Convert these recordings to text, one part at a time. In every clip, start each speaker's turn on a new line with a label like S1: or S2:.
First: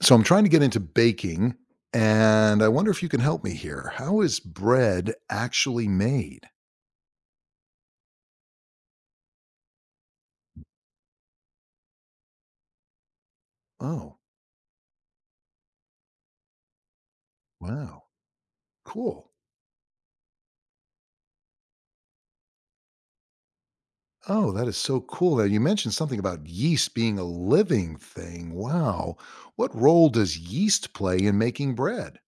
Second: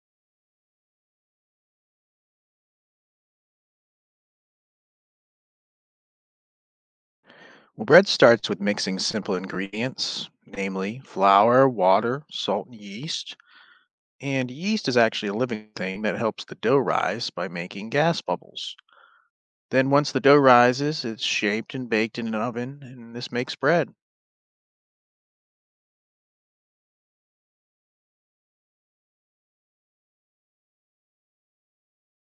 S1: So I'm trying to get into baking, and I wonder if you can help me here. How is bread actually made?
S2: Well, bread starts with mixing simple ingredients, namely flour, water, salt, and yeast.
S1: Oh,
S2: And yeast is actually a living thing that helps the dough rise by making
S1: wow.
S2: gas bubbles.
S1: Cool.
S2: Then, once the dough rises, it's shaped and baked in an oven, and this makes bread.
S1: Oh, that is so cool. Now, you mentioned something about yeast being a living thing. Wow. What role does yeast play in making bread?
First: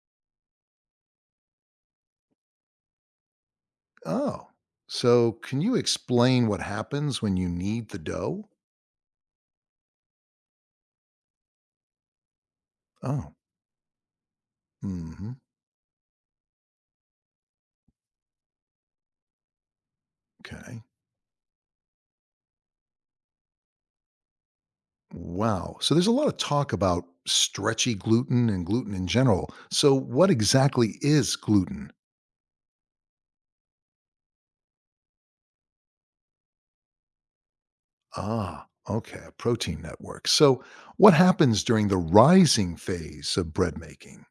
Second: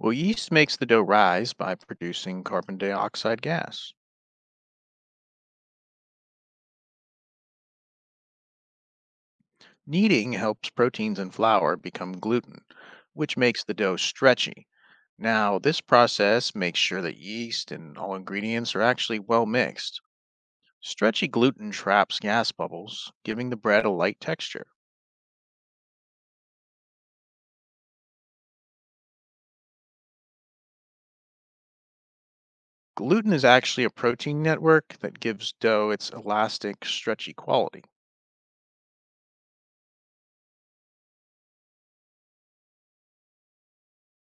S2: Well, yeast makes the dough rise by producing carbon dioxide gas.
S1: Oh, so can you explain what happens when you knead the dough?
S2: Kneading helps proteins in flour become gluten,
S1: Oh,
S2: which makes the dough stretchy.
S1: hmm,
S2: Now, this process makes sure that yeast and all ingredients are actually well mixed.
S1: okay.
S2: Stretchy gluten traps gas bubbles, giving the bread a light texture.
S1: Wow. So there's a lot of talk about stretchy gluten and gluten in general. So what exactly is gluten?
S2: Gluten is actually a protein network that gives dough its elastic, stretchy quality.
S1: Ah, okay, a protein network. So what happens during the rising phase of bread making?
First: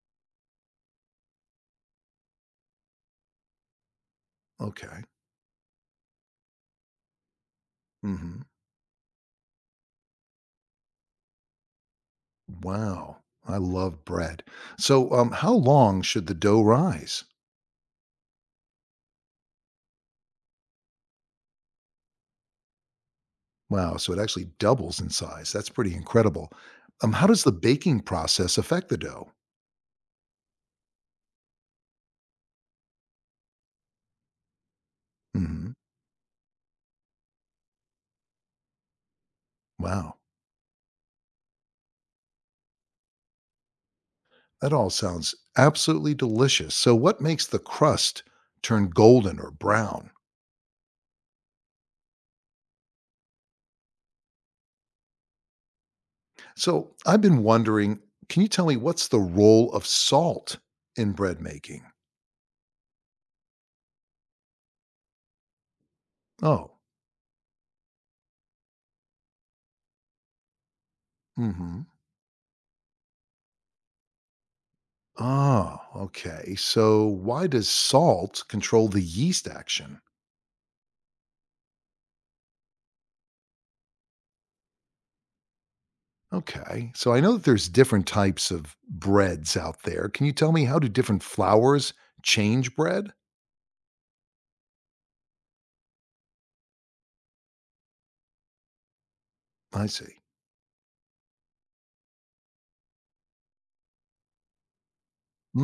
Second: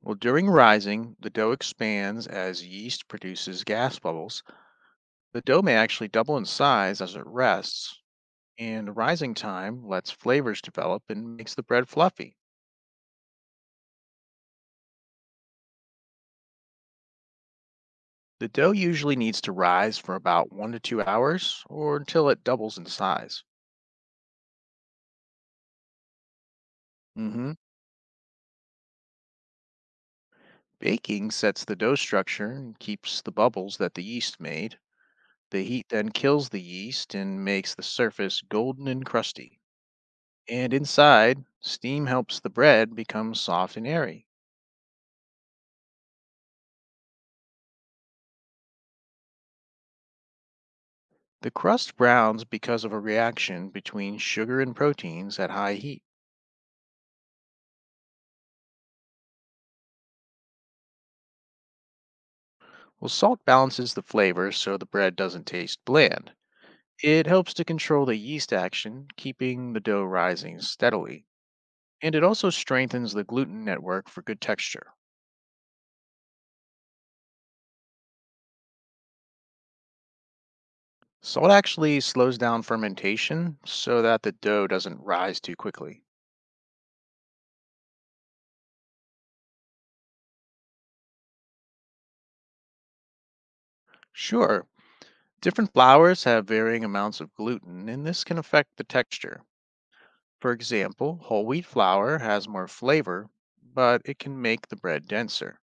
S2: Well, during rising, the dough expands as yeast produces gas bubbles.
S1: Okay.
S2: The dough may actually double in size as it rests,
S1: Hmm.
S2: and rising time lets flavors develop and makes the bread fluffy.
S1: Wow. I love bread. So how long should the dough rise?
S2: The dough usually needs to rise for about 1 to 2 hours or until it doubles in size.
S1: Wow. So it actually doubles in size. That's pretty incredible. How does the
S2: Hmm.
S1: baking process affect the dough?
S2: Baking sets the dough structure and keeps the bubbles that the yeast made. The
S1: Hmm.
S2: heat then kills the yeast and makes the surface golden and crusty.
S1: Wow.
S2: And inside, steam helps the bread become soft and airy.
S1: That all sounds absolutely delicious. So, what makes the crust turn golden or brown?
S2: The crust browns because of a reaction between sugar and proteins at high heat.
S1: So, I've been wondering, can you tell me what's the role of salt in bread making?
S2: Well, salt balances the flavor so the bread doesn't taste bland.
S1: Oh,
S2: It helps to control the yeast action, keeping the dough rising steadily.
S1: mm hmm.
S2: And it also strengthens the gluten network for good texture.
S1: Ah, okay. So, why does salt control the yeast action?
S2: Salt actually slows down fermentation so that the dough doesn't rise too quickly.
S1: Okay. So, I know that there's different types of breads out there. Can you tell me, how do different flours change bread?
S2: Sure, different flours have varying amounts of gluten, and this can affect the texture.
S1: I see.
S2: For example, whole wheat flour has more flavor, but it can make the bread denser,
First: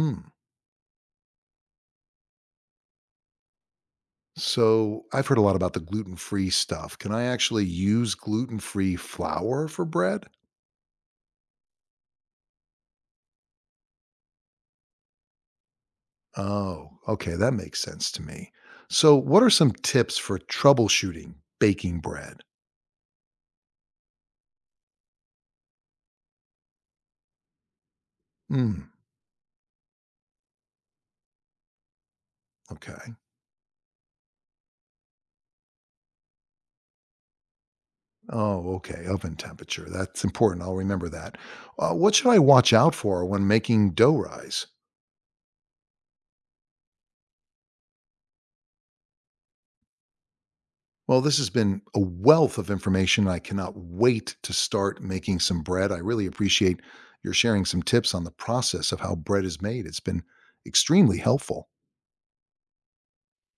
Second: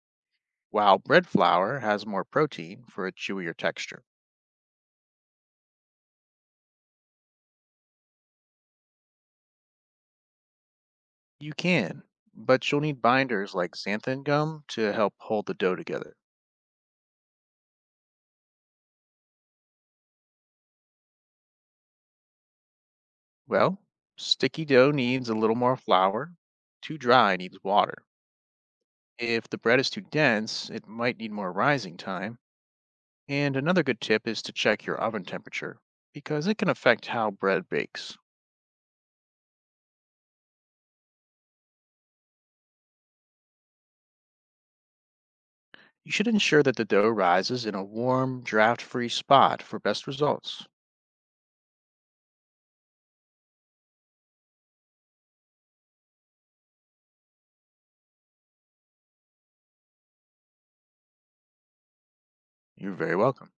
S2: while bread flour has more protein for a chewier texture.
S1: So I've heard a lot about the gluten free stuff. Can I actually use gluten free flour for bread?
S2: You can, but you'll need binders like xanthan gum to help hold the dough together.
S1: Oh, okay. That makes sense to me. So, what are some tips for troubleshooting baking bread?
S2: Well, sticky dough needs a little more flour, too dry needs water.
S1: Hmm.
S2: If the bread is too dense, it might need more rising time.
S1: Okay.
S2: And another good tip is to check your oven temperature because it can affect how bread bakes.
S1: Oh, okay. Oven temperature. That's important. I'll remember that. What should I watch out for when making dough rise?
S2: You should ensure that the dough rises in a warm, draft free spot for best results.
S1: Well, this has been a wealth of information. I cannot wait to start making some bread. I really appreciate your sharing some tips on the process of how bread is made. It's been extremely helpful.
S2: You're very welcome.